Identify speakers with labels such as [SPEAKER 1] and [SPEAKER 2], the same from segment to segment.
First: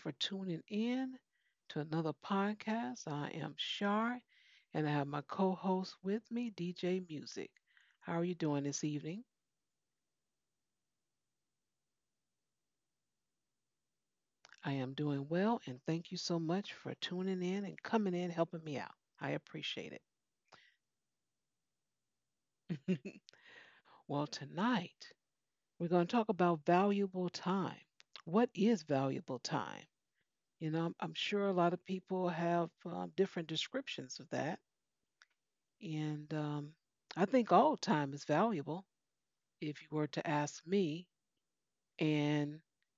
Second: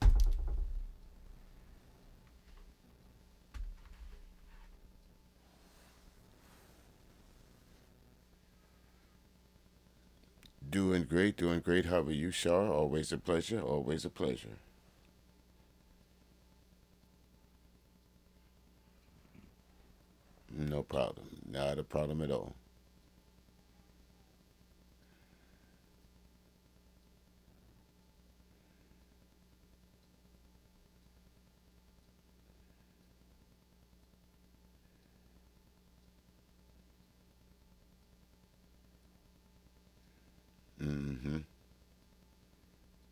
[SPEAKER 1] for tuning in to another podcast. I am Shar, and I have my co host with me, DJ Music. How are you doing this evening?
[SPEAKER 2] Doing great, doing great. How are you, Shar? Always a pleasure, always a pleasure.
[SPEAKER 1] I am doing well, and thank you so much for tuning in and coming in, helping me out. I appreciate
[SPEAKER 2] No problem, not a problem at all.
[SPEAKER 1] it. Well, tonight we're going to talk about valuable time. What is valuable time? You know, I'm sure a lot of people have different descriptions of that. And I think all time is valuable if you were to ask me.
[SPEAKER 2] Mm-hmm.
[SPEAKER 1] And,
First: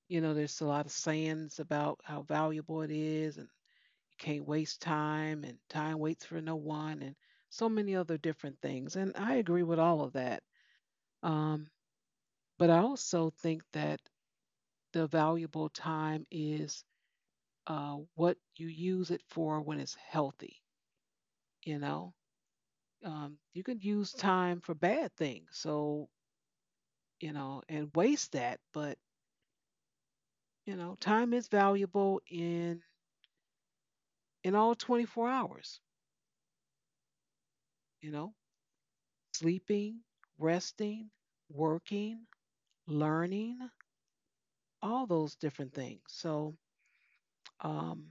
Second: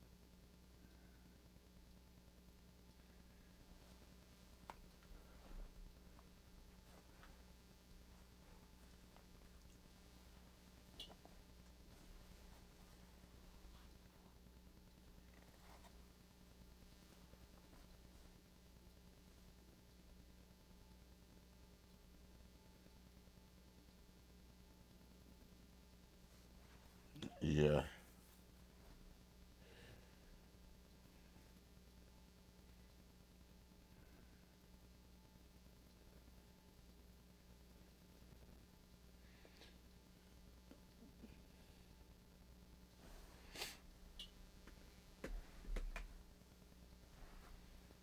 [SPEAKER 1] you know, there's a lot of sayings about how valuable it is and you can't waste time and time waits for no one and so many other different things. And I agree with all of that. Um, but I also think that the valuable time is what you use it for when it's healthy, you know? You can use time for bad things. So you know, and
[SPEAKER 2] Yeah,
[SPEAKER 1] waste that. But, you know, time is valuable in all 24 hours, you know, sleeping, resting, working, learning, all those different things. So, um,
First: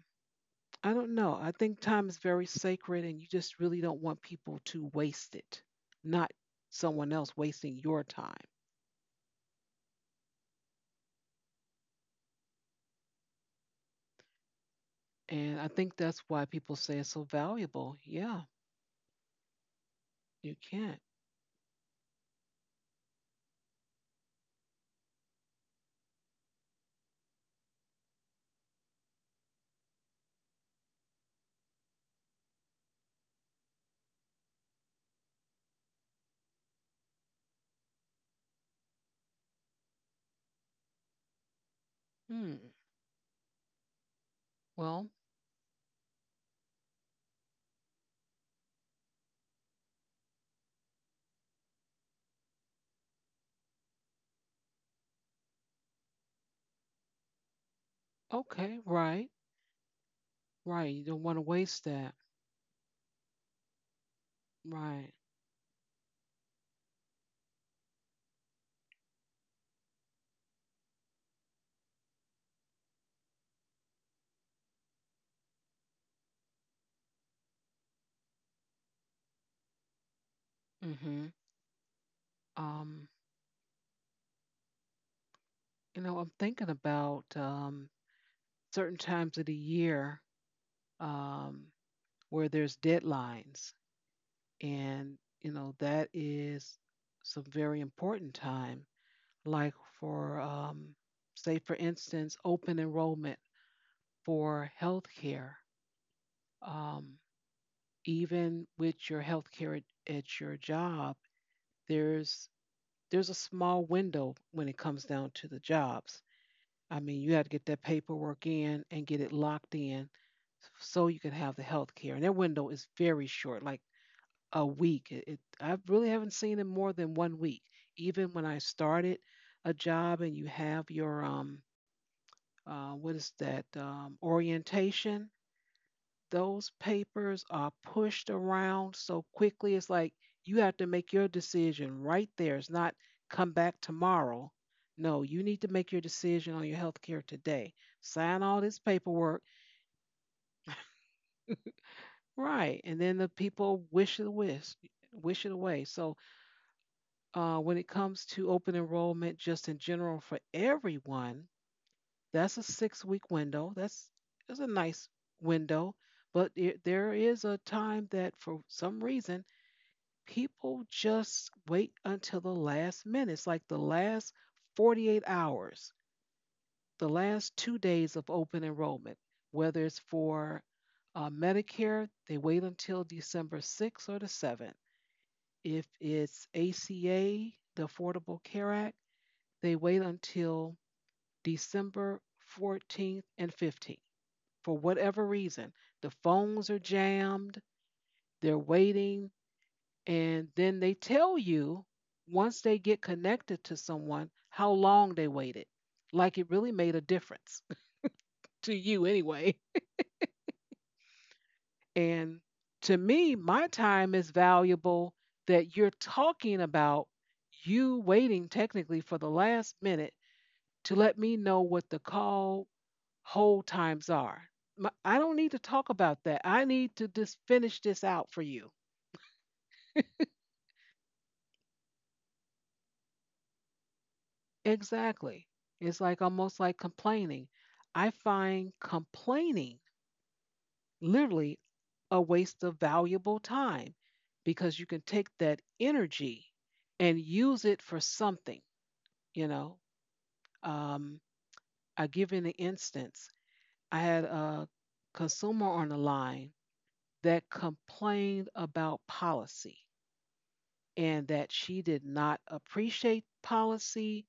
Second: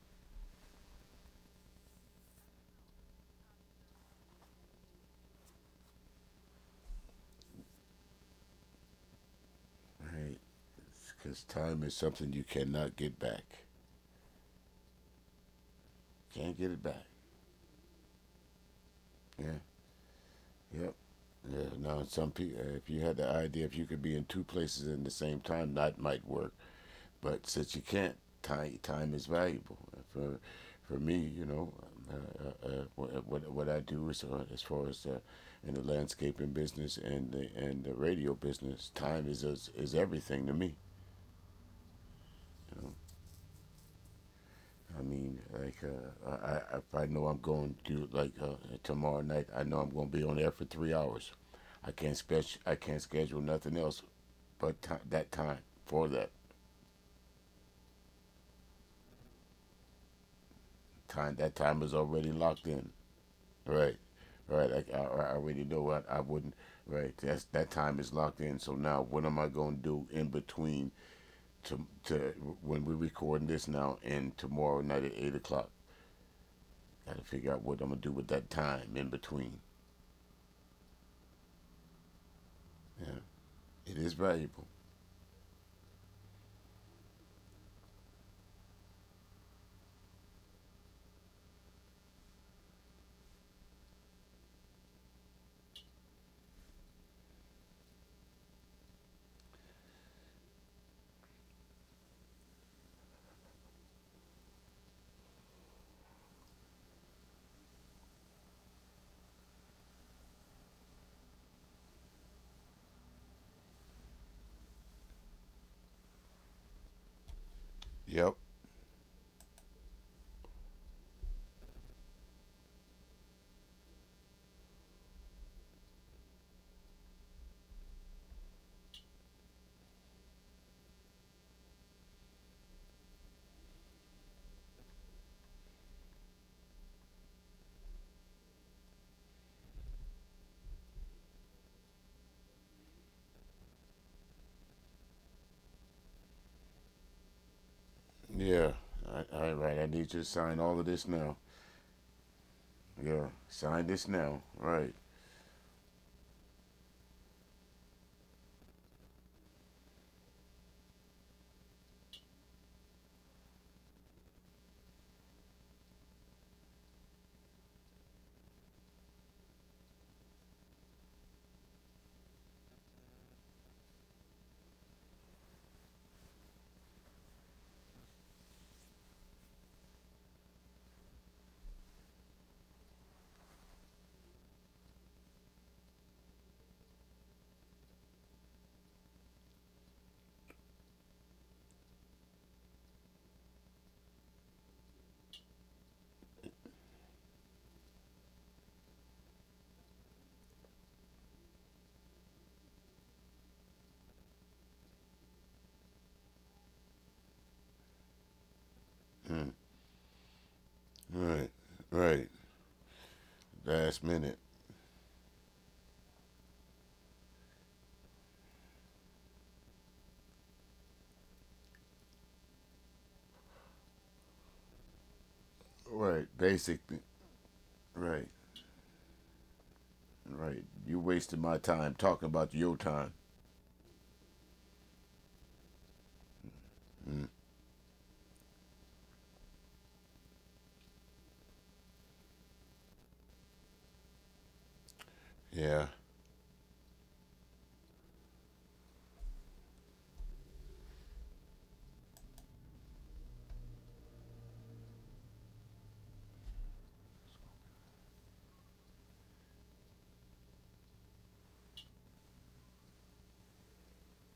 [SPEAKER 1] I don't know. I think time is very sacred and you just really don't want people to waste it, not someone else wasting your time.
[SPEAKER 2] right. Because time is something you cannot get back.
[SPEAKER 1] And I think that's why
[SPEAKER 2] Can't get
[SPEAKER 1] people
[SPEAKER 2] it
[SPEAKER 1] say
[SPEAKER 2] back.
[SPEAKER 1] it's so valuable. Yeah,
[SPEAKER 2] Yeah.
[SPEAKER 1] you
[SPEAKER 2] Yep.
[SPEAKER 1] can't.
[SPEAKER 2] Yeah. Now, some people, if you had the idea if you could be in two places in the same time, that might work. But since you can't, time is valuable. For for me, you know, what I do is, as far as, in the landscaping business and the radio business, time is everything to me.
[SPEAKER 1] Hmm.
[SPEAKER 2] You know? I
[SPEAKER 1] Well,
[SPEAKER 2] mean, like, I if I know I'm going to, like, tomorrow night, I know I'm going to be on there for 3 hours. I can't schedule nothing else but ti that time for that
[SPEAKER 1] okay, right. Right. You don't want
[SPEAKER 2] time.
[SPEAKER 1] to
[SPEAKER 2] That
[SPEAKER 1] waste
[SPEAKER 2] time is
[SPEAKER 1] that.
[SPEAKER 2] already locked in. Right, right. Like,
[SPEAKER 1] Right.
[SPEAKER 2] I already know what I wouldn't. Right, that's that time is locked in. So now, what am I gonna do in between to when we're recording this now and tomorrow night at 8 o'clock? Got to figure out what I'm gonna do with that time in between.
[SPEAKER 1] mm hmm Um,
[SPEAKER 2] Yeah, it is valuable.
[SPEAKER 1] you know, I'm thinking about certain times of the year, um, where there's deadlines, and you know that is some very important time. Like for say, for instance, open enrollment for healthcare. Um, even with your healthcare at your job, there's there's a small window when it comes down to the jobs. I mean, you had to get that
[SPEAKER 2] Yep.
[SPEAKER 1] paperwork in and get it locked in so you could have the health care. And their window is very short, like a week. I really haven't seen it more than 1 week. Even when I started a job and you have your, what is that, orientation, those papers are pushed around so quickly. It's like you have to make your decision right there. It's not come back tomorrow. No, you need to make your decision on your health care today. Sign
[SPEAKER 2] Yeah.
[SPEAKER 1] all this
[SPEAKER 2] All right.
[SPEAKER 1] paperwork,
[SPEAKER 2] Right. I need you to sign all of this now.
[SPEAKER 1] right? And
[SPEAKER 2] Yeah.
[SPEAKER 1] then the
[SPEAKER 2] Sign this
[SPEAKER 1] people
[SPEAKER 2] now.
[SPEAKER 1] wish it
[SPEAKER 2] Right.
[SPEAKER 1] wish it away. So when it comes to open enrollment, just in general for everyone, that's a 6 week window. That's a nice window, but it, there is a time that for some reason people just wait until the last minute. It's like the last 48 hours, the last 2 days of open enrollment, whether it's for Medicare, they wait until December 6th or the 7th. If it's ACA, the Affordable Care Act, they wait until December 14th and 15th for whatever reason. The phones are jammed, they're waiting, and then they tell you once they get connected to someone how long they waited. Like it really made a difference to you
[SPEAKER 2] Mm.
[SPEAKER 1] anyway.
[SPEAKER 2] Right. Right.
[SPEAKER 1] And to me, my
[SPEAKER 2] Last
[SPEAKER 1] time
[SPEAKER 2] minute.
[SPEAKER 1] is valuable that you're talking about you waiting technically for the last minute to let me know what the call hold times are. My, I don't need to talk
[SPEAKER 2] Right.
[SPEAKER 1] about that. I
[SPEAKER 2] Basically.
[SPEAKER 1] need to just finish
[SPEAKER 2] Right.
[SPEAKER 1] this out for you.
[SPEAKER 2] Right. You wasted my time talking about your time.
[SPEAKER 1] Exactly. It's like almost like complaining. I find complaining literally a waste of valuable time because you can take that
[SPEAKER 2] Yeah.
[SPEAKER 1] energy and use it for something, you know. Um, I give you an instance. I had a consumer on the line that complained about policy and that she did not appreciate policy.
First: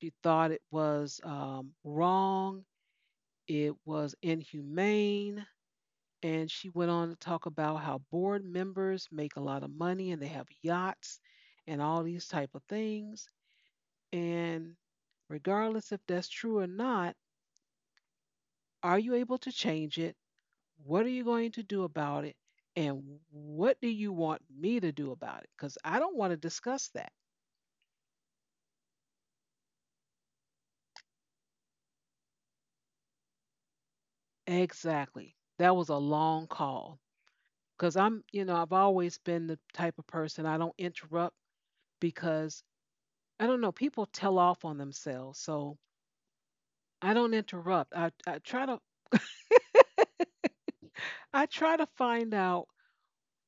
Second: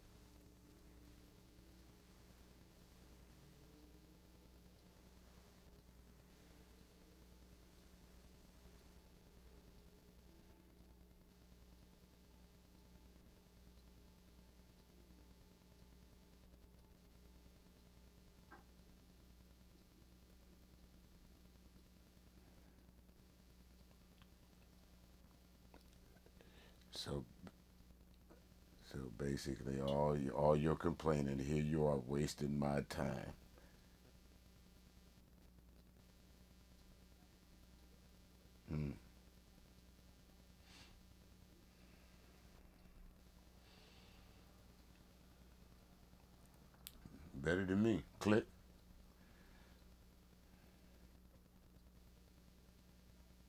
[SPEAKER 1] She thought it was wrong. It was inhumane. And she went on to talk about how board members make a lot of money and they have yachts and all these type of things. And regardless if that's true or not, are you able to change it? What are you going to do about it? And what do you want me to do about it? Because I don't want to discuss that.
[SPEAKER 2] So so basically, all your complaining here, you are wasting my time.
[SPEAKER 1] Exactly. That was a long call because I'm, you know, I've
[SPEAKER 2] Hmm.
[SPEAKER 1] always been the type of person I don't interrupt because I don't know. People tell off on themselves, so I don't
[SPEAKER 2] Better than
[SPEAKER 1] interrupt.
[SPEAKER 2] me.
[SPEAKER 1] I
[SPEAKER 2] Click.
[SPEAKER 1] try to I try to find out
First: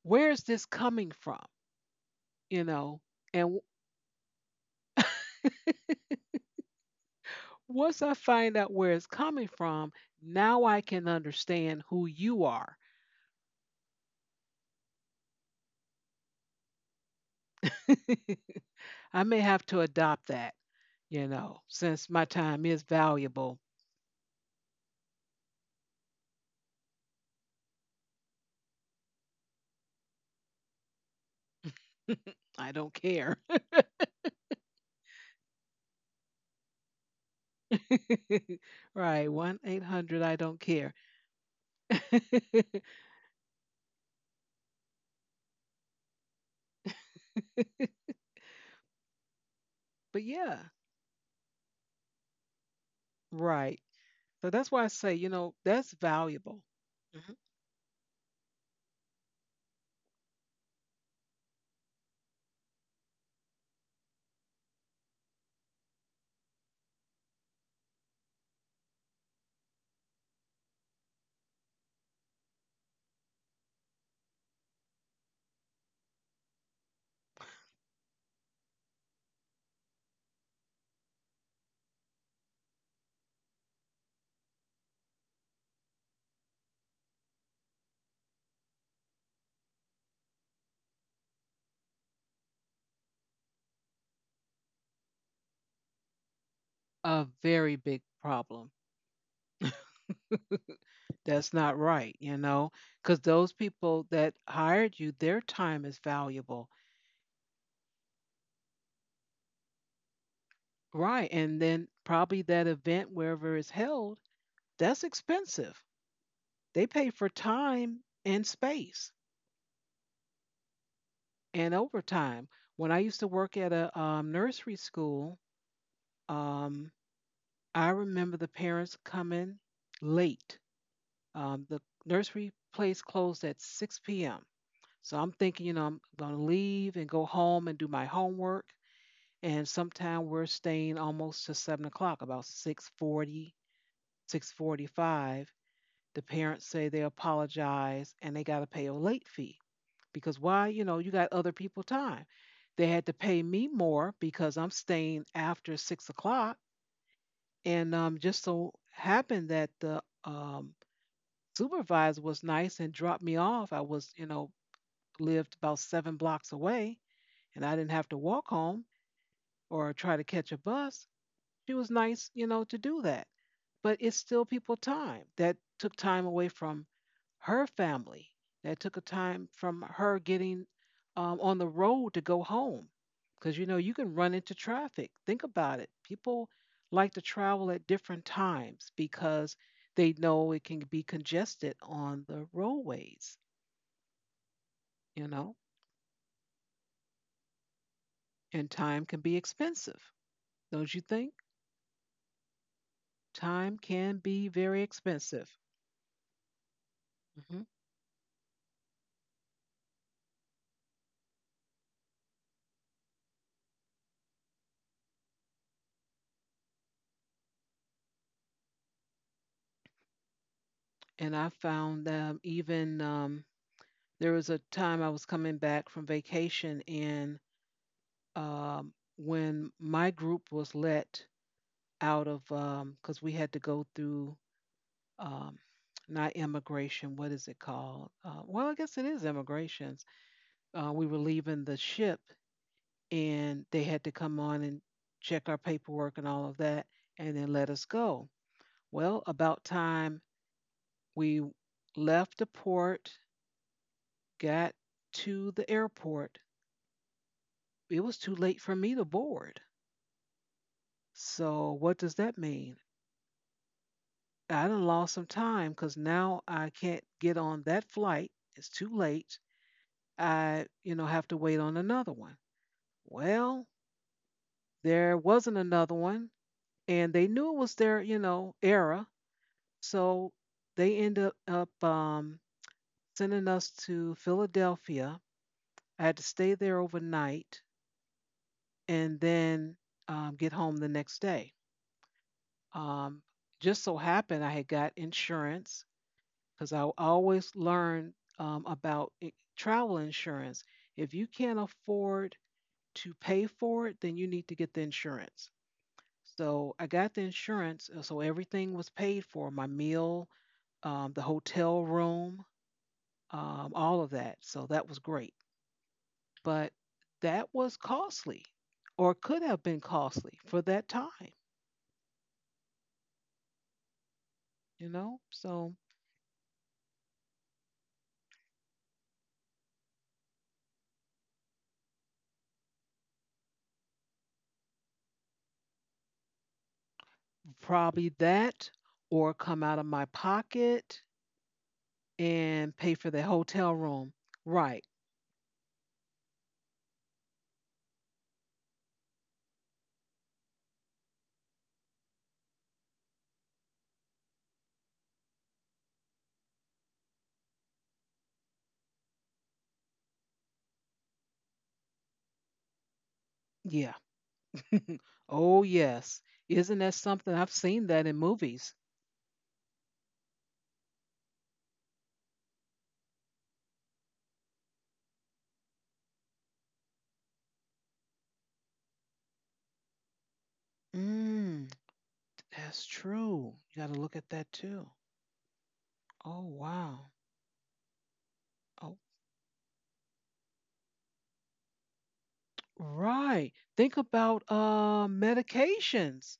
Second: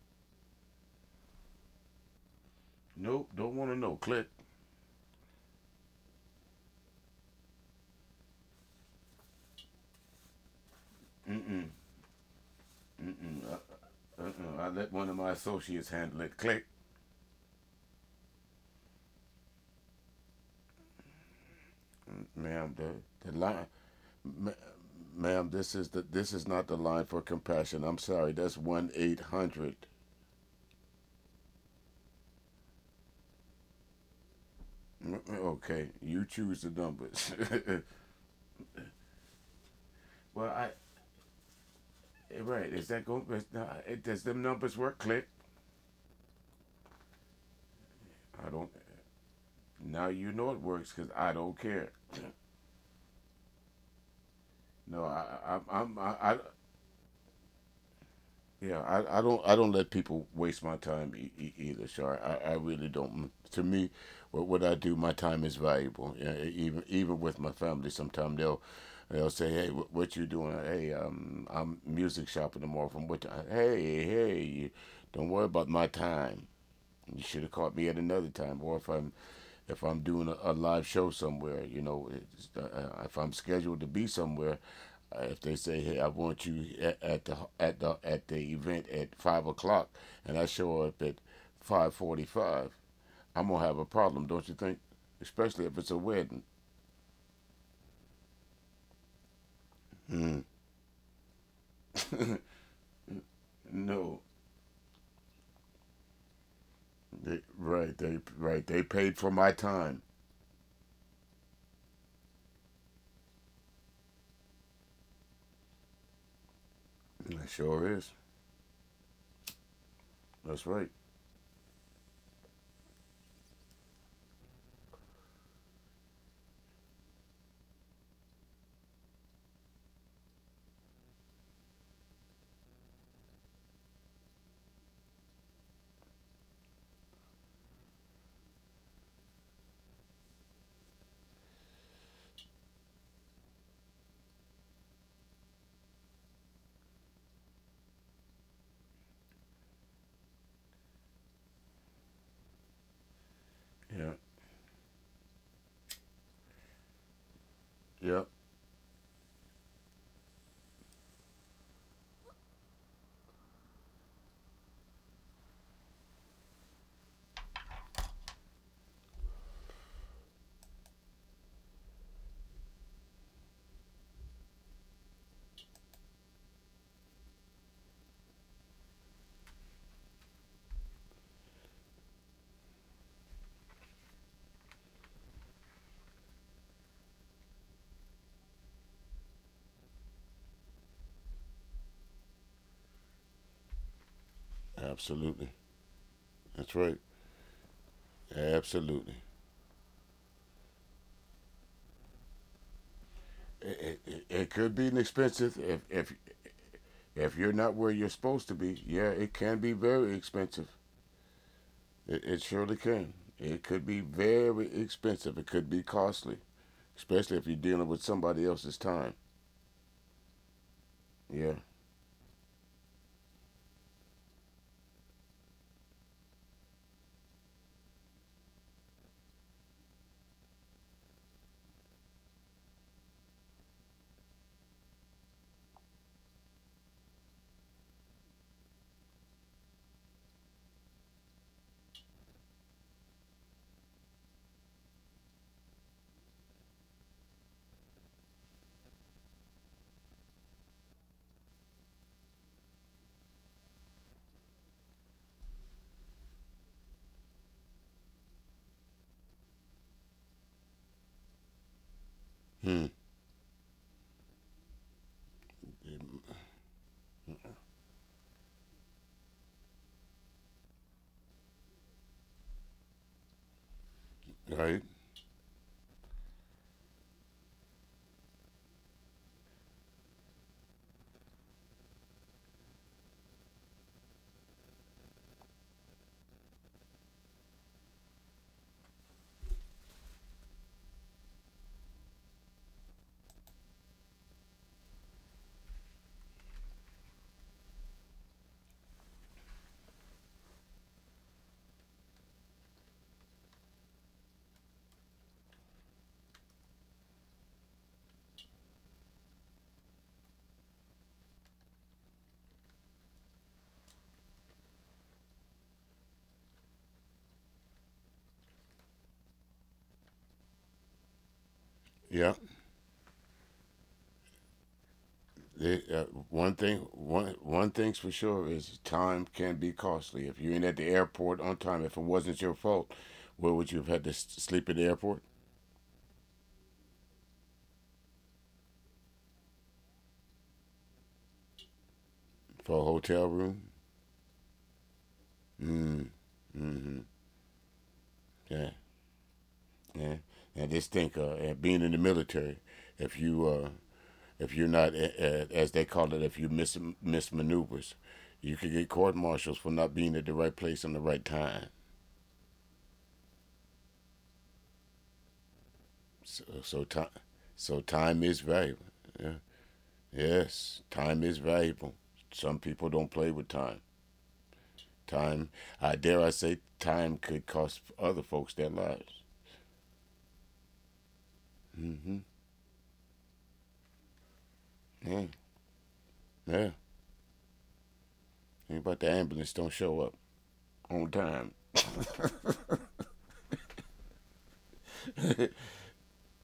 [SPEAKER 1] where is this coming from, you know.
[SPEAKER 2] Nope,
[SPEAKER 1] And
[SPEAKER 2] don't
[SPEAKER 1] w-
[SPEAKER 2] want to know. Click.
[SPEAKER 1] Once I find out where it's coming from, now I can understand who you are.
[SPEAKER 2] Uh-uh. I let one of my associates handle it. Click.
[SPEAKER 1] I may have to adopt that, you know, since my
[SPEAKER 2] Mm,
[SPEAKER 1] time
[SPEAKER 2] ma'am,
[SPEAKER 1] is
[SPEAKER 2] the
[SPEAKER 1] valuable.
[SPEAKER 2] line, ma- ma'am, this is not the line for compassion. I'm sorry. That's 1-800. Mm,
[SPEAKER 1] I don't care.
[SPEAKER 2] okay, you choose the numbers.
[SPEAKER 1] Right, 1-800. I
[SPEAKER 2] well,
[SPEAKER 1] don't care.
[SPEAKER 2] Right. Is that going? Nah, does them numbers work? Click. I don't.
[SPEAKER 1] But
[SPEAKER 2] Now you
[SPEAKER 1] yeah,
[SPEAKER 2] know it works because I don't care.
[SPEAKER 1] right. So that's why I
[SPEAKER 2] No,
[SPEAKER 1] say, you know,
[SPEAKER 2] I,
[SPEAKER 1] that's
[SPEAKER 2] I'm, I
[SPEAKER 1] valuable. Mhm.
[SPEAKER 2] yeah, I don't let people waste my time, either, Shar. I really don't. To me, what I do, my time is valuable. Yeah, even with my family, sometimes they'll say, hey, what you doing? Hey, I'm music shopping tomorrow. From what time? Hey, you, don't worry about my time. You should have caught me at another time. Or if I'm doing, a live show somewhere, you know, it's, if I'm scheduled to be somewhere, if they say, "Hey, I want you at, at the event at 5 o'clock," and I show up at 5:45, I'm gonna have a problem, don't you think? Especially if it's a wedding.
[SPEAKER 1] A very big problem.
[SPEAKER 2] Mm.
[SPEAKER 1] That's not right, you know, because those people
[SPEAKER 2] No,
[SPEAKER 1] that hired you, their time is valuable.
[SPEAKER 2] they, right? They, right? They paid for my time.
[SPEAKER 1] Right. And then probably that event, wherever it's held, that's expensive. They pay for
[SPEAKER 2] It sure is.
[SPEAKER 1] time and space
[SPEAKER 2] That's right.
[SPEAKER 1] and overtime. When I used to work at a nursery school, um, I remember the parents coming late. The nursery place closed at 6 p.m. So I'm thinking, you know, I'm going to leave and go home and do my homework. And sometime we're staying almost to 7 o'clock, about 6:40, 6:45. The parents say they apologize and they got to pay a late fee because why? You know, you got other people time. They had to pay me more
[SPEAKER 2] Yeah.
[SPEAKER 1] because I'm staying after 6 o'clock. And
[SPEAKER 2] Yep.
[SPEAKER 1] just so happened that the supervisor was nice and dropped me off. I was, you know, lived about seven blocks away and I didn't have to walk home or try to catch a bus. It was nice, you know, to do that. But it's still people time that took time away from her family, that took a time from her getting on the road to go home. Because, you know, you can run into traffic. Think about it. People like to travel at different times because they know it can be congested on the roadways, you know,
[SPEAKER 2] Absolutely. That's right.
[SPEAKER 1] and time can
[SPEAKER 2] Absolutely.
[SPEAKER 1] be expensive, don't you think? Time can
[SPEAKER 2] It
[SPEAKER 1] be
[SPEAKER 2] could be
[SPEAKER 1] very expensive.
[SPEAKER 2] inexpensive if, if you're
[SPEAKER 1] Hmm.
[SPEAKER 2] not where you're supposed to be, yeah, it can be very expensive. It surely can. It could be very expensive. It could be costly, especially if you're dealing with somebody else's time.
[SPEAKER 1] And
[SPEAKER 2] Yeah.
[SPEAKER 1] I found even there was a time I was coming back from vacation, and when my group was let out of, because we had to go through um, not immigration, what is it called? Well, I guess it is immigrations. We were leaving the ship, and they had to come on and check our paperwork and all of that, and then let us go. Well, about time we left the port, got to the airport. It was too late for me to board. So, what does that mean?
[SPEAKER 2] Hmm.
[SPEAKER 1] I done lost some time because now I can't get on that flight. It's too late. I, you know, have to wait on another one. Well,
[SPEAKER 2] Right.
[SPEAKER 1] there wasn't another one, and they knew it was their, you know, era. So they ended up sending us to Philadelphia. I had to stay there overnight. And then get home the next day. Um, just so happened I had got insurance because I always learned travel insurance. If you can't afford to pay for it, then you need to get the insurance. So I got the insurance, so everything was paid for my meal, the hotel room, all of that. So that was great. But that was costly or could have been costly for that time.
[SPEAKER 2] Yeah.
[SPEAKER 1] You know, so
[SPEAKER 2] They, one thing, one thing's for sure is time can be costly. If you ain't at the airport on time, if it wasn't your fault, where would you have had to sleep at the airport
[SPEAKER 1] probably that or come out of my pocket and
[SPEAKER 2] for
[SPEAKER 1] pay
[SPEAKER 2] a
[SPEAKER 1] for the
[SPEAKER 2] hotel
[SPEAKER 1] hotel
[SPEAKER 2] room?
[SPEAKER 1] room, right.
[SPEAKER 2] Mm. Mm-hmm. Yeah. Yeah. And just think, and being in the military, if you, if you're not, as they call it, if you miss maneuvers, you could get court martials for not being at the right place on the right time.
[SPEAKER 1] Yeah. Oh yes.
[SPEAKER 2] So,
[SPEAKER 1] Isn't that something? I've
[SPEAKER 2] so
[SPEAKER 1] seen that in
[SPEAKER 2] time is
[SPEAKER 1] movies.
[SPEAKER 2] valuable. Yeah. Yes, time is valuable. Some people don't play with time. Time, I dare I say, time could cost other folks their lives.
[SPEAKER 1] Mm, that's true, you got to look at that too.
[SPEAKER 2] Yeah.
[SPEAKER 1] Oh
[SPEAKER 2] Yeah.
[SPEAKER 1] wow.
[SPEAKER 2] Think about
[SPEAKER 1] Oh,
[SPEAKER 2] the ambulance don't show up on time.
[SPEAKER 1] right. Think about medications.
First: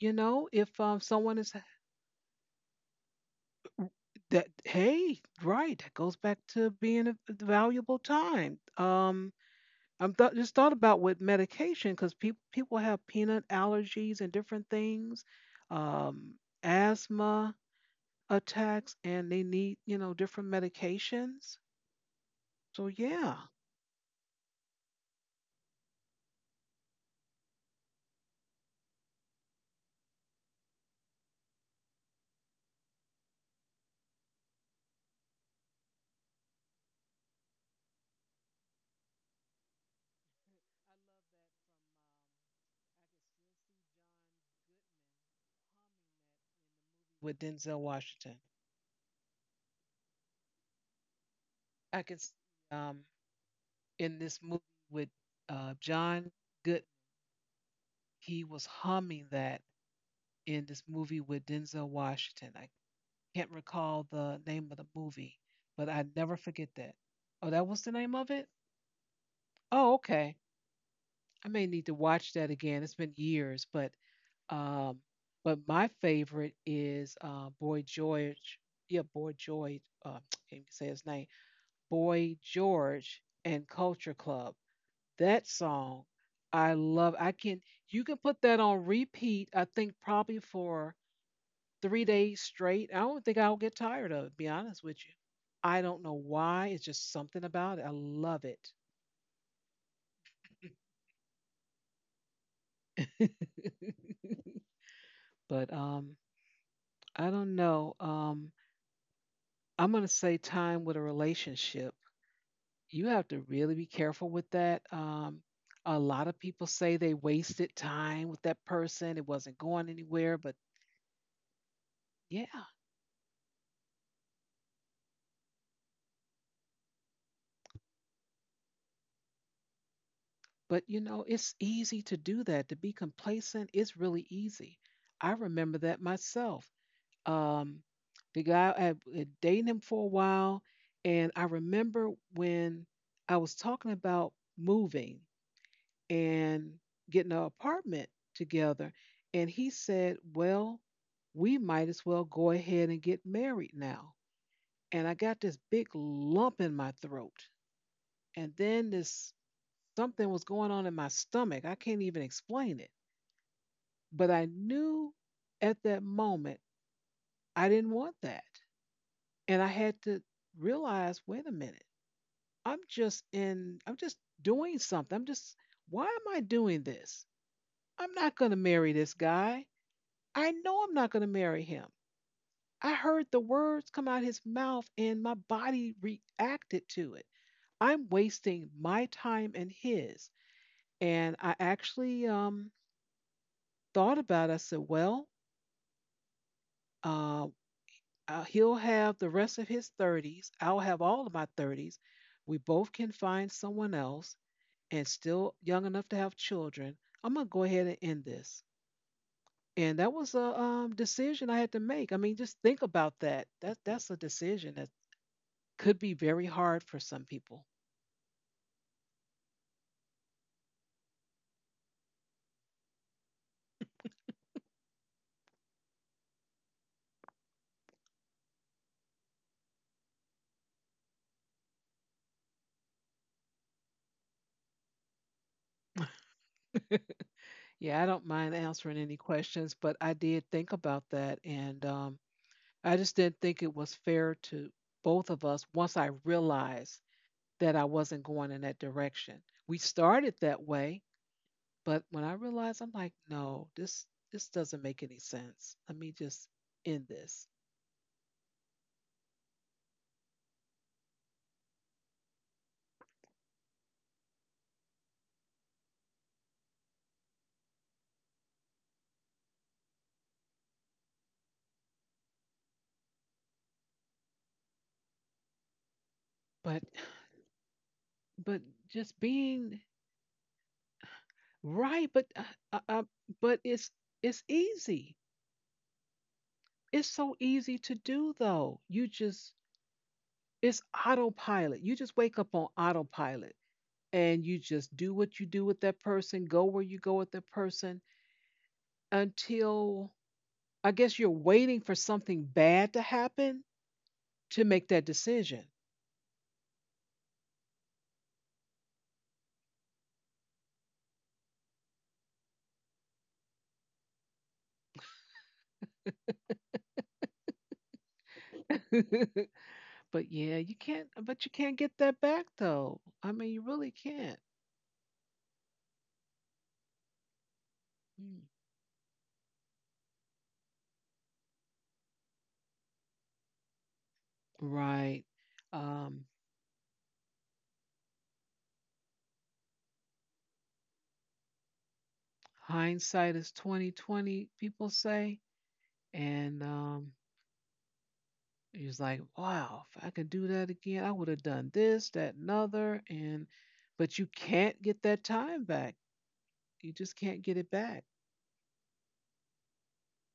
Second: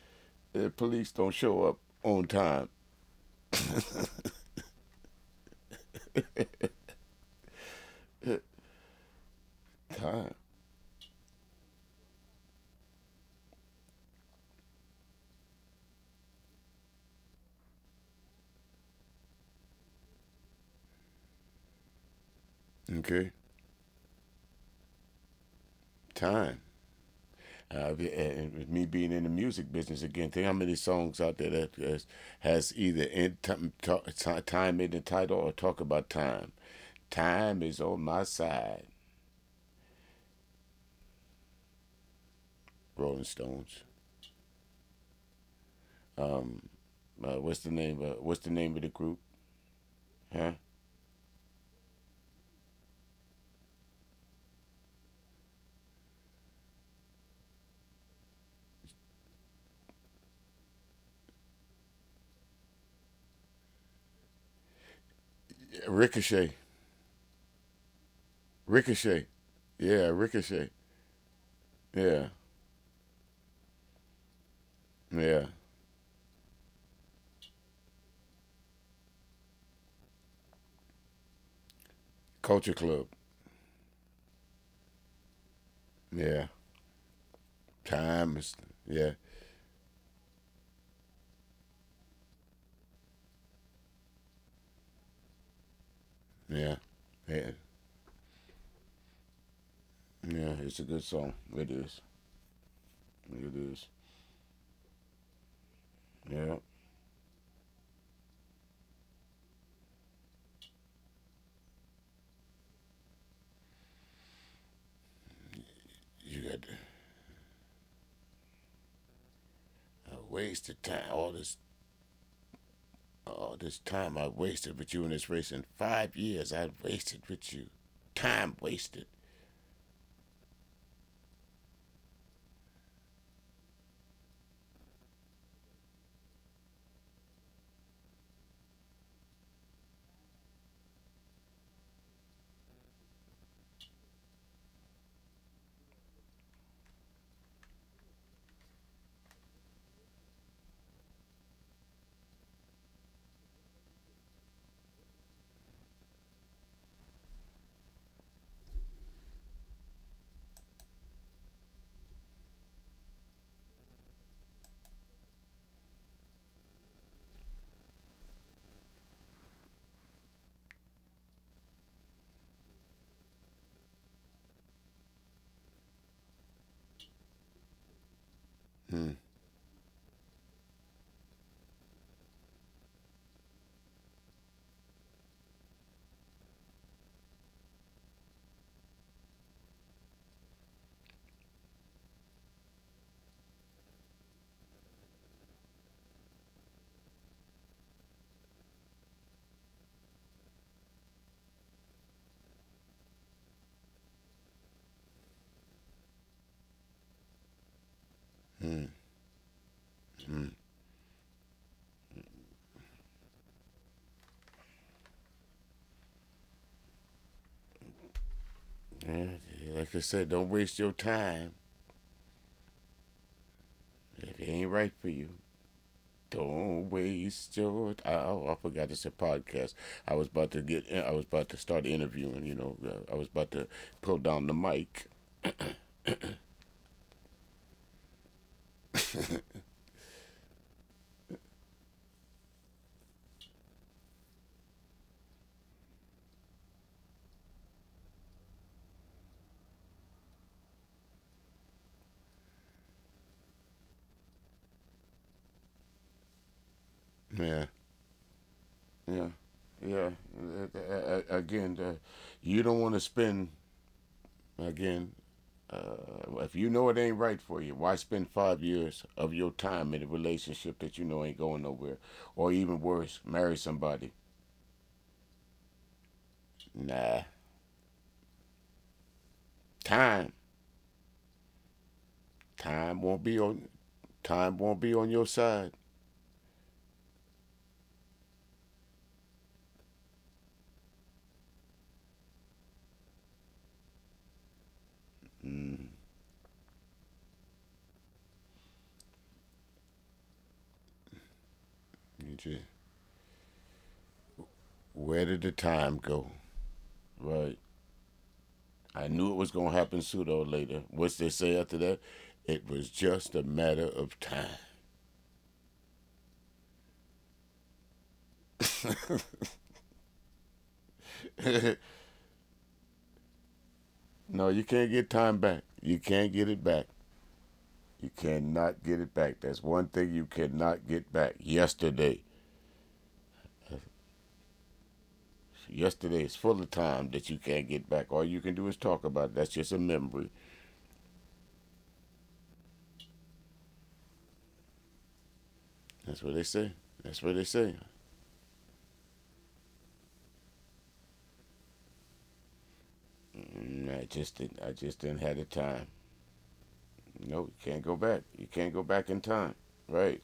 [SPEAKER 1] You know,
[SPEAKER 2] The
[SPEAKER 1] if
[SPEAKER 2] police don't
[SPEAKER 1] someone is
[SPEAKER 2] show up on time.
[SPEAKER 1] that hey right that goes back to being a valuable time, um,
[SPEAKER 2] Time.
[SPEAKER 1] just thought about with medication because people have peanut allergies and different things, um, asthma attacks, and they need, you know, different medications. So yeah,
[SPEAKER 2] Okay. Time. Uh, and- with me being in the music business again, think how many songs out there that has either in time in the title or talk about time. Time is on my side. Rolling Stones.
[SPEAKER 1] with
[SPEAKER 2] What's the
[SPEAKER 1] Denzel
[SPEAKER 2] name?
[SPEAKER 1] Washington,
[SPEAKER 2] What's the name of the group? Huh?
[SPEAKER 1] I can see um, in this movie with John Good, he was humming that in this movie with Denzel Washington. I can't recall the name of the movie, but I never
[SPEAKER 2] Ricochet.
[SPEAKER 1] forget that. Oh, that was the name of it.
[SPEAKER 2] Ricochet.
[SPEAKER 1] Oh,
[SPEAKER 2] Yeah,
[SPEAKER 1] okay.
[SPEAKER 2] Ricochet.
[SPEAKER 1] I may need to
[SPEAKER 2] Yeah,
[SPEAKER 1] watch that again. It's been years, um,
[SPEAKER 2] yeah.
[SPEAKER 1] but my favorite is Boy George. Yeah, Boy George. Can't even say his name. Boy
[SPEAKER 2] Culture Club.
[SPEAKER 1] George and Culture Club. That song,
[SPEAKER 2] Yeah.
[SPEAKER 1] I love. I can. You can
[SPEAKER 2] Time
[SPEAKER 1] put that
[SPEAKER 2] is.
[SPEAKER 1] on
[SPEAKER 2] Yeah,
[SPEAKER 1] repeat. I think probably for 3 days straight. I don't think I'll get tired of it. To be honest with you. I don't know why.
[SPEAKER 2] yeah,
[SPEAKER 1] It's just something
[SPEAKER 2] yeah.
[SPEAKER 1] about it. I love it.
[SPEAKER 2] Yeah, it's a good song. It is. It is.
[SPEAKER 1] But
[SPEAKER 2] Yeah.
[SPEAKER 1] I don't know. I'm going to say time with a relationship. You have to really be careful with that. A lot of
[SPEAKER 2] You
[SPEAKER 1] people
[SPEAKER 2] got
[SPEAKER 1] say they wasted time with that person. It wasn't going
[SPEAKER 2] I
[SPEAKER 1] anywhere, but
[SPEAKER 2] wasted time.
[SPEAKER 1] yeah.
[SPEAKER 2] All this time I wasted with you in this race. In 5 years, I wasted with you. Time wasted.
[SPEAKER 1] But you know, it's easy to do that. To be complacent is really easy. I remember that myself. Um, the guy I had dated him for a while, and I remember when I was talking about moving and getting an apartment together. And he said, "Well, we might as well go ahead and get married now." And I got this big lump in my throat. And then this something was going on in my stomach. I can't even explain it. But I knew at that moment I didn't want that. And I had to realize, wait a minute, I'm just doing something. Why am I doing this? I'm not going to marry this
[SPEAKER 2] Hmm.
[SPEAKER 1] guy. I know I'm not going to marry him. I heard the words come out his mouth and my body reacted to it. I'm wasting my time and his. And I actually thought about it. I said, well, uh, he'll have the rest of his 30s. I'll have all of my 30s. We both can find someone else and still young enough to have children. I'm going to go ahead and end this. And that was a decision I had to make. I mean, just think about that. That's a decision that's could be very hard for some people.
[SPEAKER 2] Yeah, like I said, don't waste your time if it ain't right for you. Don't waste your. I, oh, I forgot it's a podcast. I was about to get. I was about to start interviewing. You know, I was about to pull down the mic.
[SPEAKER 1] Yeah, I don't mind answering any questions, but I did think about that. And I just didn't think it was fair to both of us once I realized that I wasn't going in that direction. We started that way, but when I realized, I'm like, no, this doesn't make any sense. Let me just end this.
[SPEAKER 2] Yeah, yeah, yeah. Again, you don't want to spend Again, uh, if you know it ain't right for you, why spend 5 years of your time in a relationship that you know ain't going nowhere? Or even worse, marry somebody.
[SPEAKER 1] But
[SPEAKER 2] Nah.
[SPEAKER 1] but just being
[SPEAKER 2] Time.
[SPEAKER 1] right, uh, uh,
[SPEAKER 2] Time won't be
[SPEAKER 1] but
[SPEAKER 2] on
[SPEAKER 1] it's
[SPEAKER 2] time won't be
[SPEAKER 1] easy.
[SPEAKER 2] on your side.
[SPEAKER 1] It's so easy to do though. You just it's autopilot. You just wake up on autopilot and you just do what you do with that person, go where you go with that person until I guess you're waiting for
[SPEAKER 2] You
[SPEAKER 1] something
[SPEAKER 2] just
[SPEAKER 1] bad to happen to make that
[SPEAKER 2] where did the
[SPEAKER 1] decision.
[SPEAKER 2] time go? Right. I knew it was gonna happen sooner or later. What's they say after that? It was just a matter of time.
[SPEAKER 1] But yeah, you can't. But you can't get that back though. I mean, you really
[SPEAKER 2] no,
[SPEAKER 1] can't.
[SPEAKER 2] you can't get time back. You can't get it back. You
[SPEAKER 1] Mm.
[SPEAKER 2] cannot get it back. That's one thing you cannot get back. Yesterday.
[SPEAKER 1] Right.
[SPEAKER 2] Yesterday is
[SPEAKER 1] Um,
[SPEAKER 2] full of time that you can't get back. All you can do is talk about it. That's just a memory.
[SPEAKER 1] Hindsight is 2020, people say,
[SPEAKER 2] That's what they
[SPEAKER 1] and
[SPEAKER 2] say. That's what they say.
[SPEAKER 1] he was like, "Wow, if I could do that again, I would have done this, that, and other." And
[SPEAKER 2] Mm,
[SPEAKER 1] but you
[SPEAKER 2] I
[SPEAKER 1] can't get
[SPEAKER 2] just
[SPEAKER 1] that
[SPEAKER 2] didn't have the
[SPEAKER 1] time
[SPEAKER 2] time.
[SPEAKER 1] back. You just can't
[SPEAKER 2] No,
[SPEAKER 1] get
[SPEAKER 2] you
[SPEAKER 1] it
[SPEAKER 2] can't
[SPEAKER 1] back.
[SPEAKER 2] go back. You can't go back in time. Right.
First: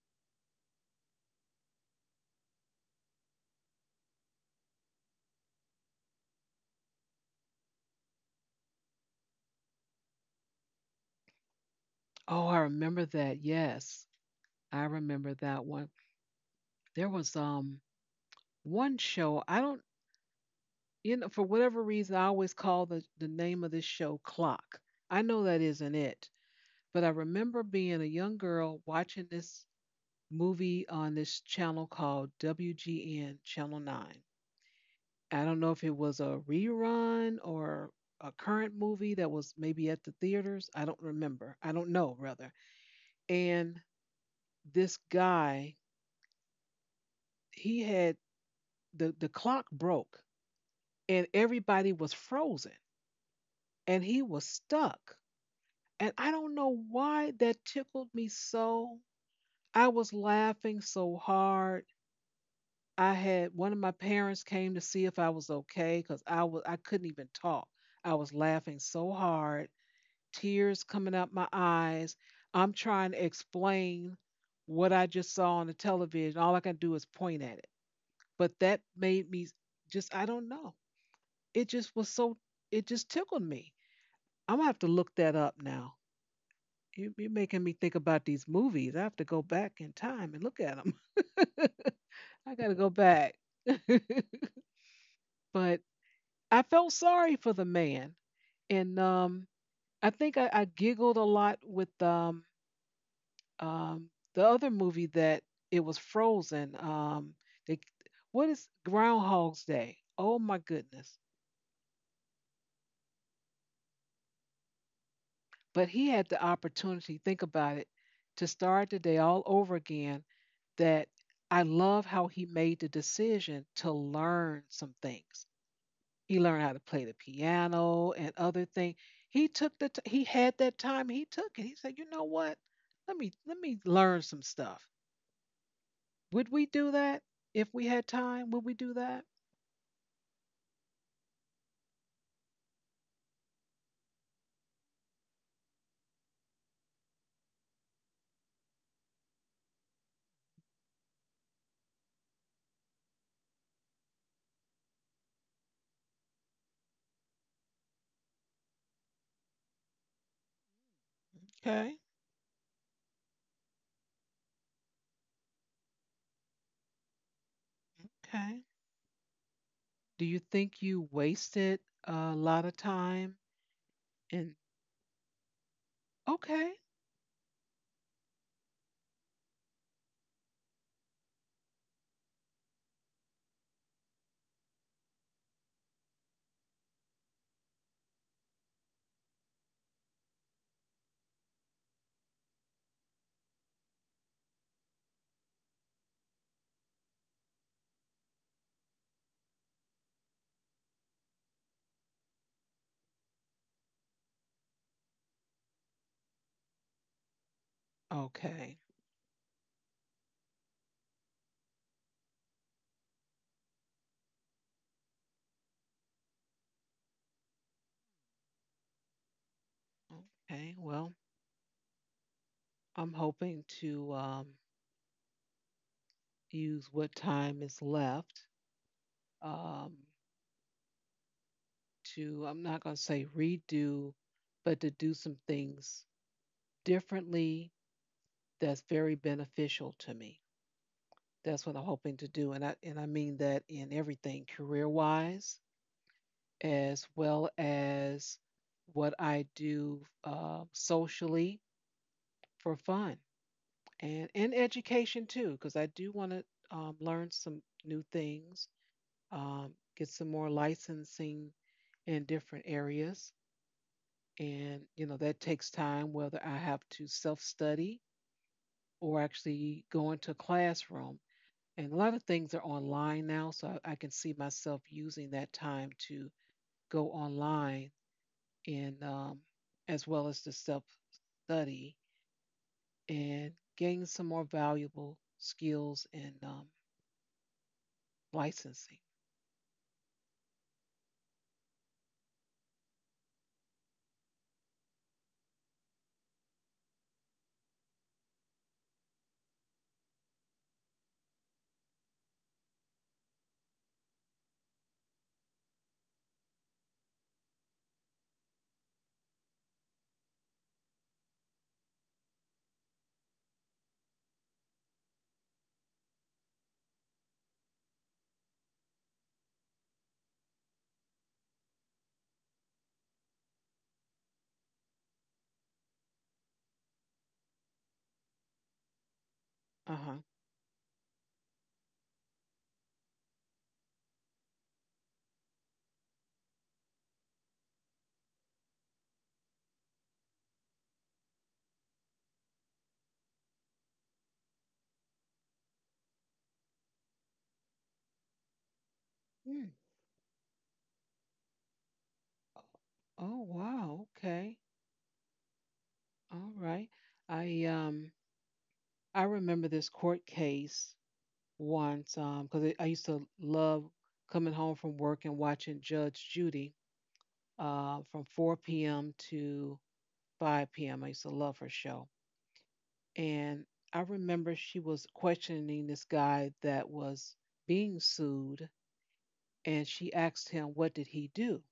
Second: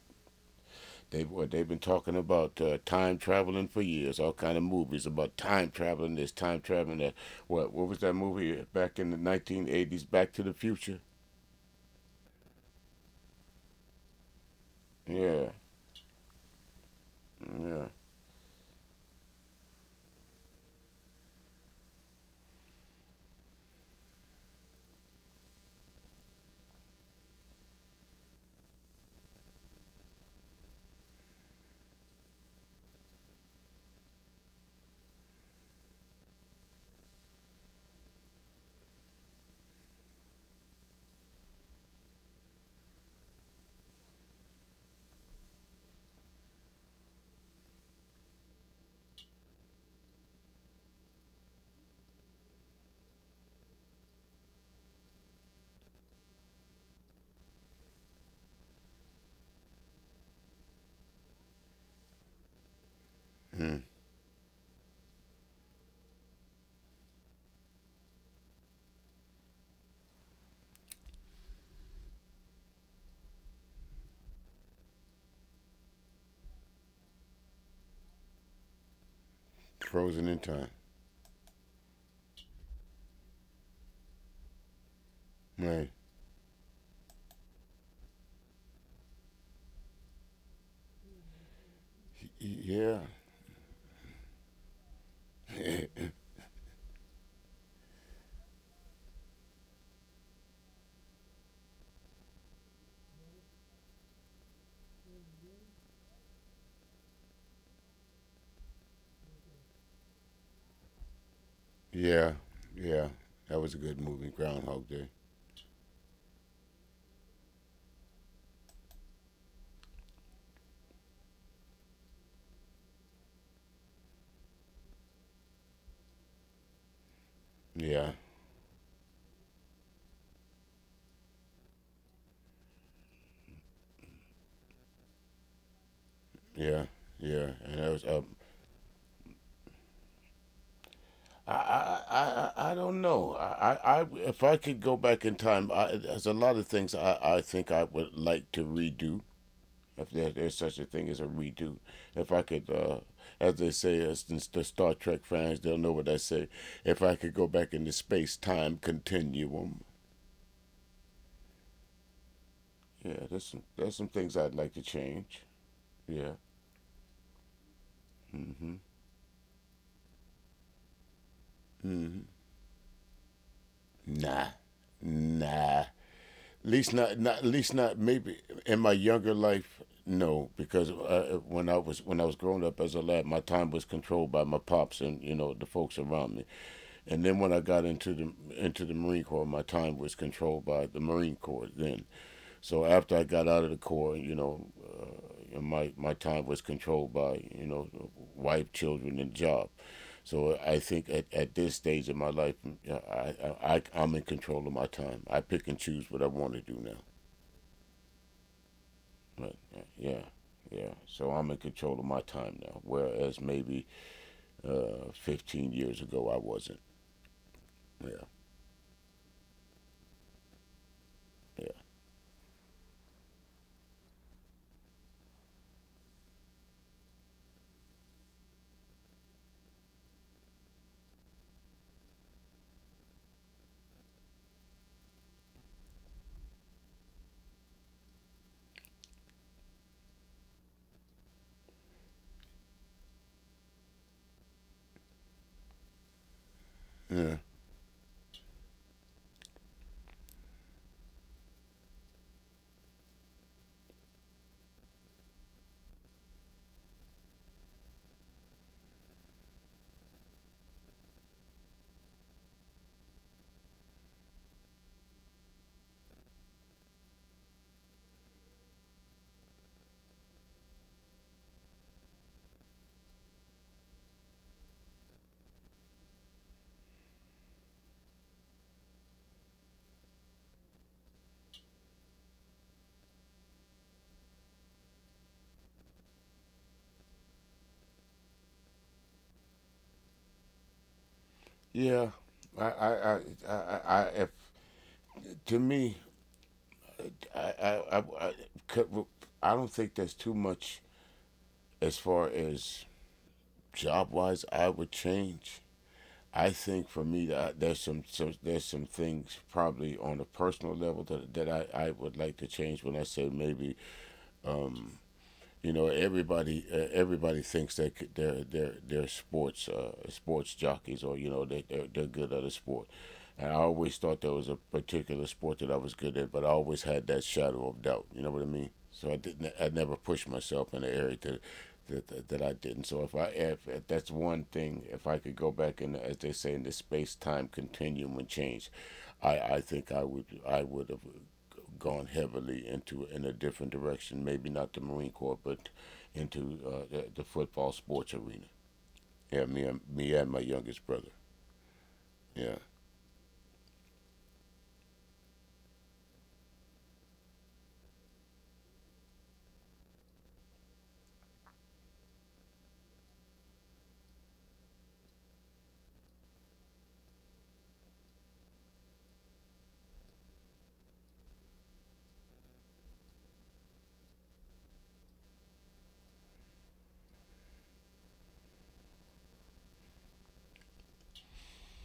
[SPEAKER 2] They boy, they've been talking about, time traveling for years. All kind of movies about time traveling. This time traveling. That what? What was that movie back in the 1980s? Back to the Future.
[SPEAKER 1] Oh, I remember that. Yes, I remember
[SPEAKER 2] Yeah,
[SPEAKER 1] that one. There was
[SPEAKER 2] yeah.
[SPEAKER 1] one show. I don't. You know, for whatever reason, I always call the name of this show Clock. I know that isn't it, but I remember being a young girl watching this movie on this channel called WGN, Channel 9. I don't know if it was a rerun or a current movie that was maybe at the theaters. I don't remember. I don't know, rather. And this guy, he had the clock broke and everybody was frozen and he was stuck. And I don't know why that tickled me so. I was laughing so hard. I had
[SPEAKER 2] Hmm.
[SPEAKER 1] one of my parents came to see if I was okay because I couldn't even talk. I was laughing so hard, tears coming out my eyes. I'm trying to explain what I just saw on the television. All I can do is point at it. But that made me just,
[SPEAKER 2] Frozen
[SPEAKER 1] I
[SPEAKER 2] in
[SPEAKER 1] don't
[SPEAKER 2] time.
[SPEAKER 1] know. It just was so it just tickled me. I'm gonna have to look that up
[SPEAKER 2] Right.
[SPEAKER 1] now. You're making me think about these movies. I have to go back in time and look at them. I got to
[SPEAKER 2] Yeah.
[SPEAKER 1] go back. But I felt sorry for the man, and I think I giggled a lot with um, the other movie that it was Frozen. They, what is Groundhog's Day? Oh my goodness!
[SPEAKER 2] yeah. Yeah. That was a good movie, Groundhog Day.
[SPEAKER 1] But he had the opportunity, think about it, to start the day all over again. That, I love how he made the decision to learn some things. He learned how to play the
[SPEAKER 2] Yeah.
[SPEAKER 1] piano and other things. He had that time, he took it. He said, "You know what? Let me learn some stuff.
[SPEAKER 2] Yeah.
[SPEAKER 1] Would we do
[SPEAKER 2] Yeah.
[SPEAKER 1] that
[SPEAKER 2] And that was
[SPEAKER 1] if
[SPEAKER 2] up.
[SPEAKER 1] we had time? Would we do that?"
[SPEAKER 2] I, I, I, I don't know. If I could go back in time, there's a lot of things, I think I would like to redo. If there, there's such a thing as a redo, if I could, as they say, as the Star Trek fans, they'll know what I say. If I could go back in the space time continuum,
[SPEAKER 1] Okay.
[SPEAKER 2] yeah, there's some, things I'd like to change. Yeah.
[SPEAKER 1] Okay. Do you think you wasted a lot of time?
[SPEAKER 2] Nah,
[SPEAKER 1] And
[SPEAKER 2] nah. At
[SPEAKER 1] okay,
[SPEAKER 2] least not, maybe in my younger life. No, because, when I was, growing up as a lad, my time was controlled by my pops and, you know, the folks around me. And then when I got into the, Marine Corps, my time was controlled by the Marine Corps. Then, so after I got out of the Corps, you know, my time was controlled by, you know, wife, children, and job. So I think, at this stage of my life, uh, I, I am in control of my time. I pick and choose what I want to do now.
[SPEAKER 1] okay.
[SPEAKER 2] But, yeah, yeah. So I'm in control of my time now, whereas maybe, 15 years ago I wasn't. Yeah,
[SPEAKER 1] Okay, well,
[SPEAKER 2] yeah.
[SPEAKER 1] I'm hoping to use what time is left um, to, I'm not going to say redo, but to do some things differently that's very beneficial to me. That's what I'm hoping to do. And I mean that in everything career wise, as
[SPEAKER 2] Yeah.
[SPEAKER 1] well as what I do socially for fun and education too, because I do want to learn some new things, get some more licensing in different areas. And, you know, that takes time, whether I have to self study or actually go into a classroom. And a lot of things are online now, so I can see myself using that time to go online and as well as to self study and gain some more valuable skills and licensing.
[SPEAKER 2] Yeah. I, I, I, I if, to me, I, I, I, I, don't think there's too much as far as job wise I would change. I think for me that there's some, there's some things probably on a personal level that I would like to change. When I say maybe, um, you know, everybody, everybody thinks that they're sports, sports jockeys, or you know they're good at a sport, and I always thought there was a particular sport that I was good at, but I always had that shadow of doubt, you know what I mean, so I
[SPEAKER 1] Uh
[SPEAKER 2] never
[SPEAKER 1] huh.
[SPEAKER 2] pushed myself in the area that that I didn't, so if that's one thing, if I could go back in, as they say, in the space time continuum and change, I think I would, have gone heavily into, in a different direction. Maybe not the Marine Corps, but into, the football sports arena. Yeah, me and my youngest brother. Yeah,
[SPEAKER 1] Oh, wow. Okay. All right. I um I remember this court case once because I used to love coming home from work and watching Judge Judy from 4 p.m. to 5 p.m. I used to love her show. And I remember she was questioning this guy that was being sued and she asked him, what did he do?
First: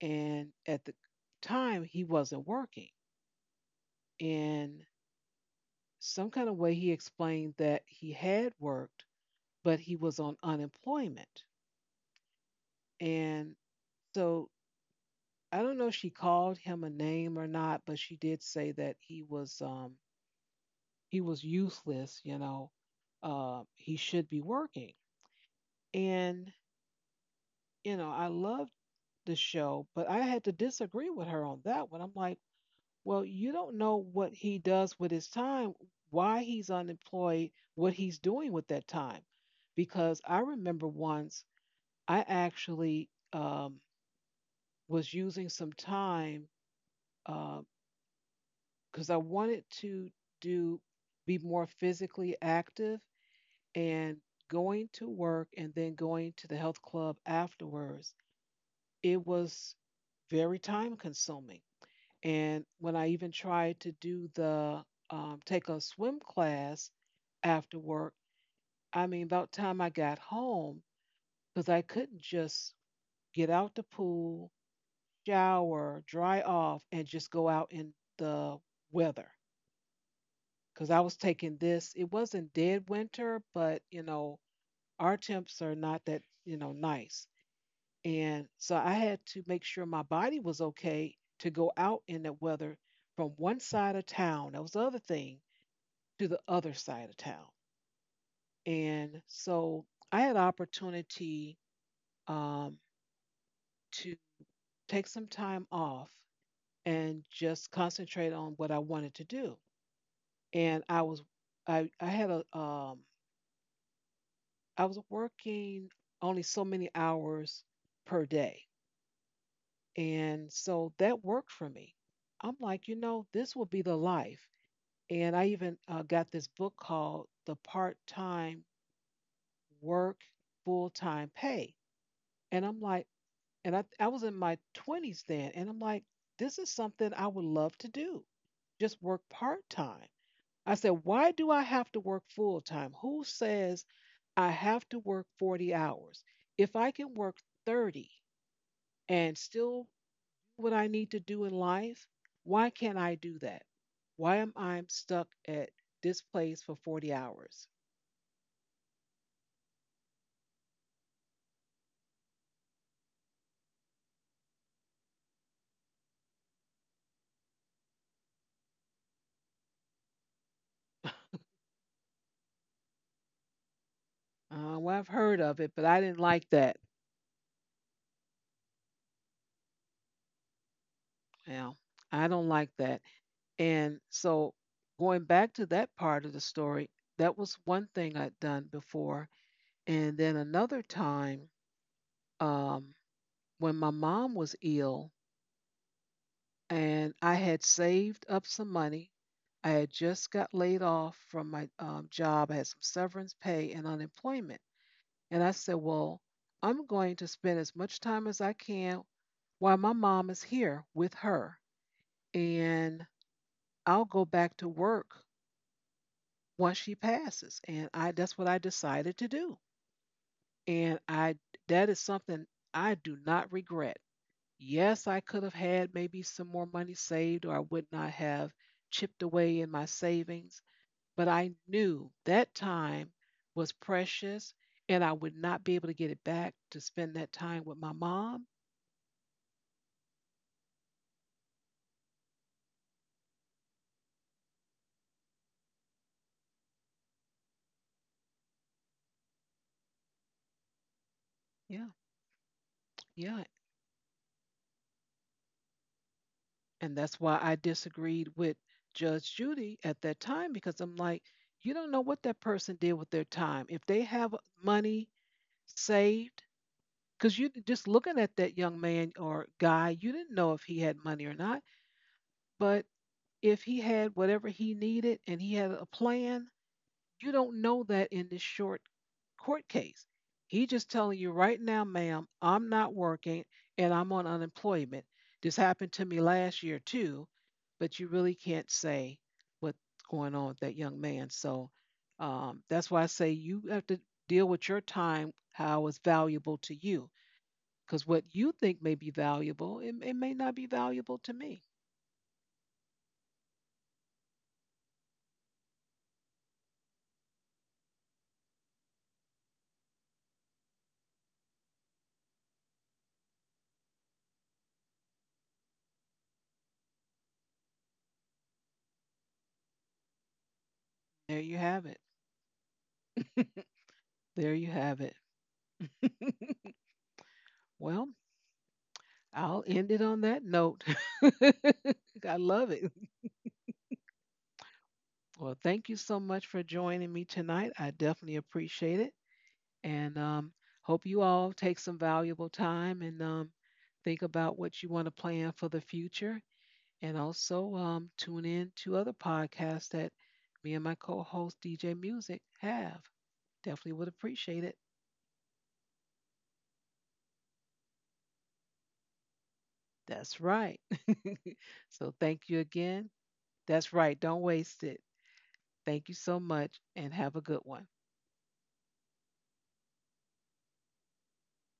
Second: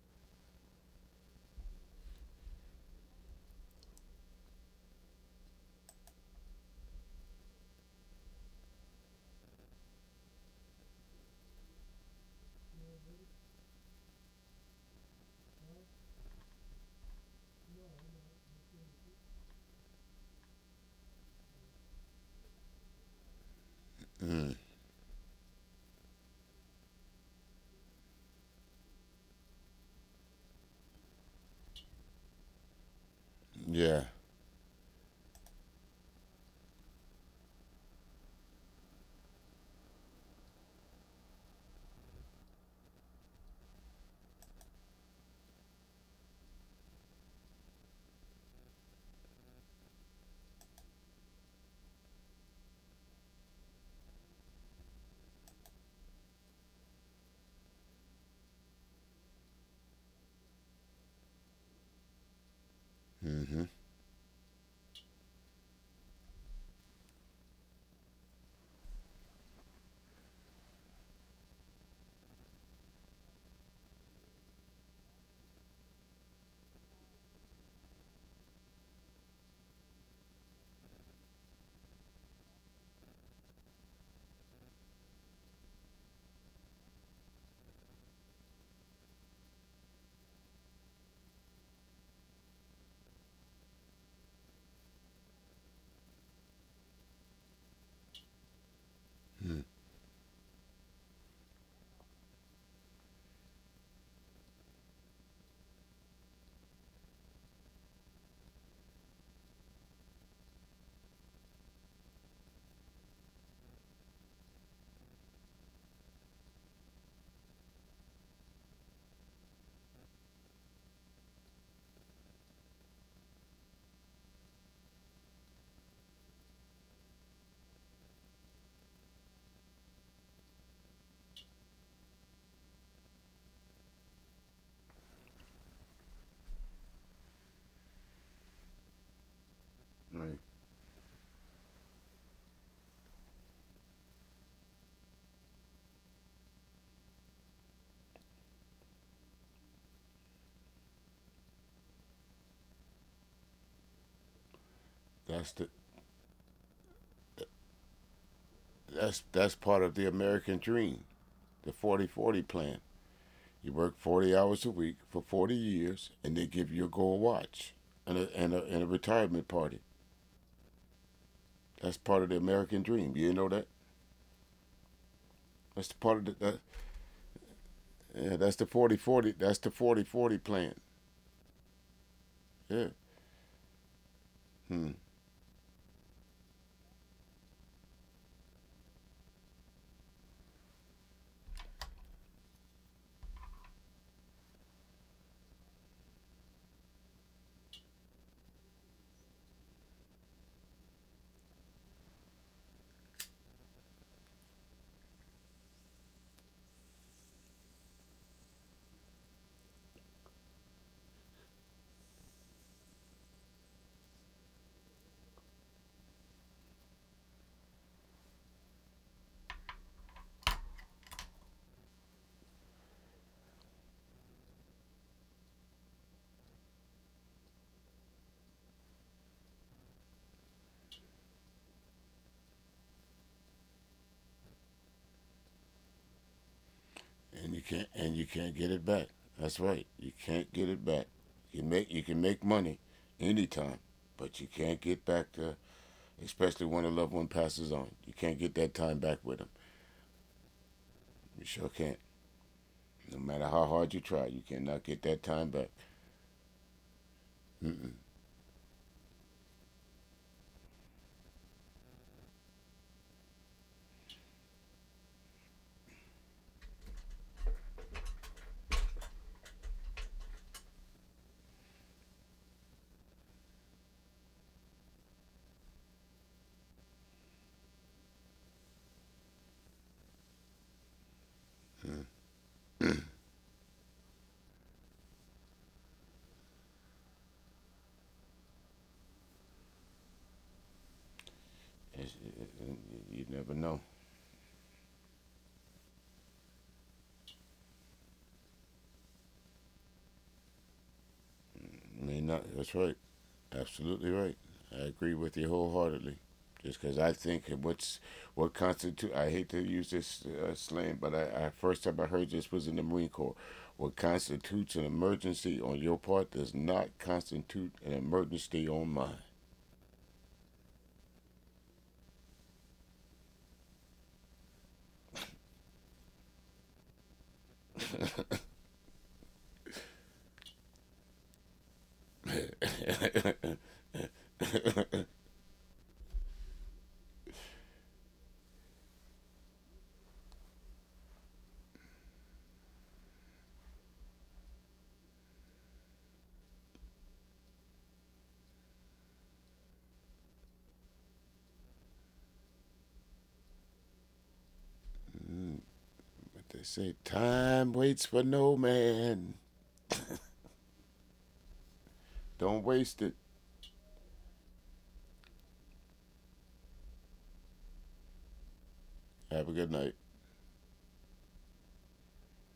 [SPEAKER 1] And at the time he wasn't working. And some kind of way he explained that he had worked but he was on unemployment. And so I don't know if she called him a name or not, but she did say that he was useless, you know. He should be working. And, you know, I loved the show, but I had to disagree with her on that one. I'm like, well, you don't know
[SPEAKER 2] yeah.
[SPEAKER 1] what he does with his time, why he's unemployed, what he's doing with that time. Because I remember once I actually was using some time because I wanted to do be more physically active, and going to work and then going to the health club afterwards, it was very time consuming. And when I even
[SPEAKER 2] Mm-hmm.
[SPEAKER 1] tried to do the take a swim class after work, I mean, about time I got home, because I couldn't just get out the pool, shower, dry off, and just go out in the weather. Because I was taking this, it wasn't dead winter, but you know, our temps are not that, you know, nice. And so I had to make sure my body was okay to go out in that weather, from one side of town, that was the other thing, to the other side of town. And
[SPEAKER 2] Mm-hmm.
[SPEAKER 1] so I had opportunity um, to take some time off and just concentrate on what I wanted to do. And I was, I had a I was working only so many hours per day. And so that worked for me. I'm like, you know, this will be the life. And I even got this book called The Part Time Work, Full Time Pay. And I'm like, and I was in my 20s then. And I'm like, this is something I would love to do, just work part time.
[SPEAKER 2] Right.
[SPEAKER 1] I said, why do I have to work full time? Who says I have to work 40 hours? If I can work 30 and still do what I need to do in life, why can't I do that? Why am I stuck
[SPEAKER 2] That's
[SPEAKER 1] at
[SPEAKER 2] the
[SPEAKER 1] this place for 40 hours?
[SPEAKER 2] that's part of the American dream, the 40 40 plan. You work 40 hours a week for 40 years, and they give you a gold watch and a retirement party. That's part of the American dream. You know that.
[SPEAKER 1] Well, I've heard of it,
[SPEAKER 2] That's
[SPEAKER 1] but
[SPEAKER 2] the
[SPEAKER 1] I
[SPEAKER 2] part
[SPEAKER 1] didn't
[SPEAKER 2] of the
[SPEAKER 1] like
[SPEAKER 2] that,
[SPEAKER 1] that.
[SPEAKER 2] yeah, that's the 40 40. That's the 40 40 plan.
[SPEAKER 1] Well, I don't like
[SPEAKER 2] Yeah.
[SPEAKER 1] that. And so,
[SPEAKER 2] Hmm.
[SPEAKER 1] going back to that part of the story, that was one thing I'd done before. And then another time, um, when my mom was ill, and I had saved up some money. I had just got laid off from my job. I had some severance pay and unemployment. And I said, well, I'm going to spend as much time as I can while my mom is here with her. And I'll go back to work once she passes. And I that's what I decided to do. And I that is something I do not regret. Yes, I could have had maybe some more money saved, or I would not have chipped away in my savings. But I knew that time was precious and I would not be able to get it back to spend that
[SPEAKER 2] And
[SPEAKER 1] time
[SPEAKER 2] you
[SPEAKER 1] with my
[SPEAKER 2] can't,
[SPEAKER 1] mom.
[SPEAKER 2] get it back. That's right. You can't get it back. You can make money anytime, but you can't get back to, especially when a loved one passes on. You can't get that time back with them. You sure
[SPEAKER 1] Yeah,
[SPEAKER 2] can't. No matter
[SPEAKER 1] yeah.
[SPEAKER 2] how hard you try, you cannot get that time back.
[SPEAKER 1] And that's why I
[SPEAKER 2] Mm-mm.
[SPEAKER 1] disagreed with Judge Judy at that time because I'm like, you don't know what that person did with their time. If they have money saved, because you just looking at that young man or guy, you didn't know if he had money or not, but if he had whatever he needed and he had a plan, you don't know that in this short court case. He just telling you right now, ma'am, I'm not working and I'm on unemployment. This happened to me last year too, but you really can't say what's going on with that young man. So
[SPEAKER 2] It's- it- it-
[SPEAKER 1] that's why I
[SPEAKER 2] you
[SPEAKER 1] say
[SPEAKER 2] never
[SPEAKER 1] you
[SPEAKER 2] know.
[SPEAKER 1] have to deal with your time how it's valuable to you. Because what you think may be valuable, it may not be valuable to me.
[SPEAKER 2] May not. That's right. Absolutely right. I agree with you wholeheartedly. Just because I think, what constitute I hate to use this, slang, but, I first time I heard this was in the Marine Corps. What constitutes an emergency on your part does not constitute an emergency on mine.
[SPEAKER 1] There you have it. There you have it. Well, I'll end it on that note. I love it. Well, thank you so much for joining me tonight. I definitely appreciate it. And hope you all take some valuable time and think about what you want to plan for the future. And also tune in to other podcasts that me and my co host DJ Music have. Definitely would appreciate it.
[SPEAKER 2] But they say time waits for no man.
[SPEAKER 1] That's right. So thank you
[SPEAKER 2] Don't waste
[SPEAKER 1] again.
[SPEAKER 2] it.
[SPEAKER 1] That's right. Don't waste it. Thank you so much and have a good one.
[SPEAKER 2] Have a good night.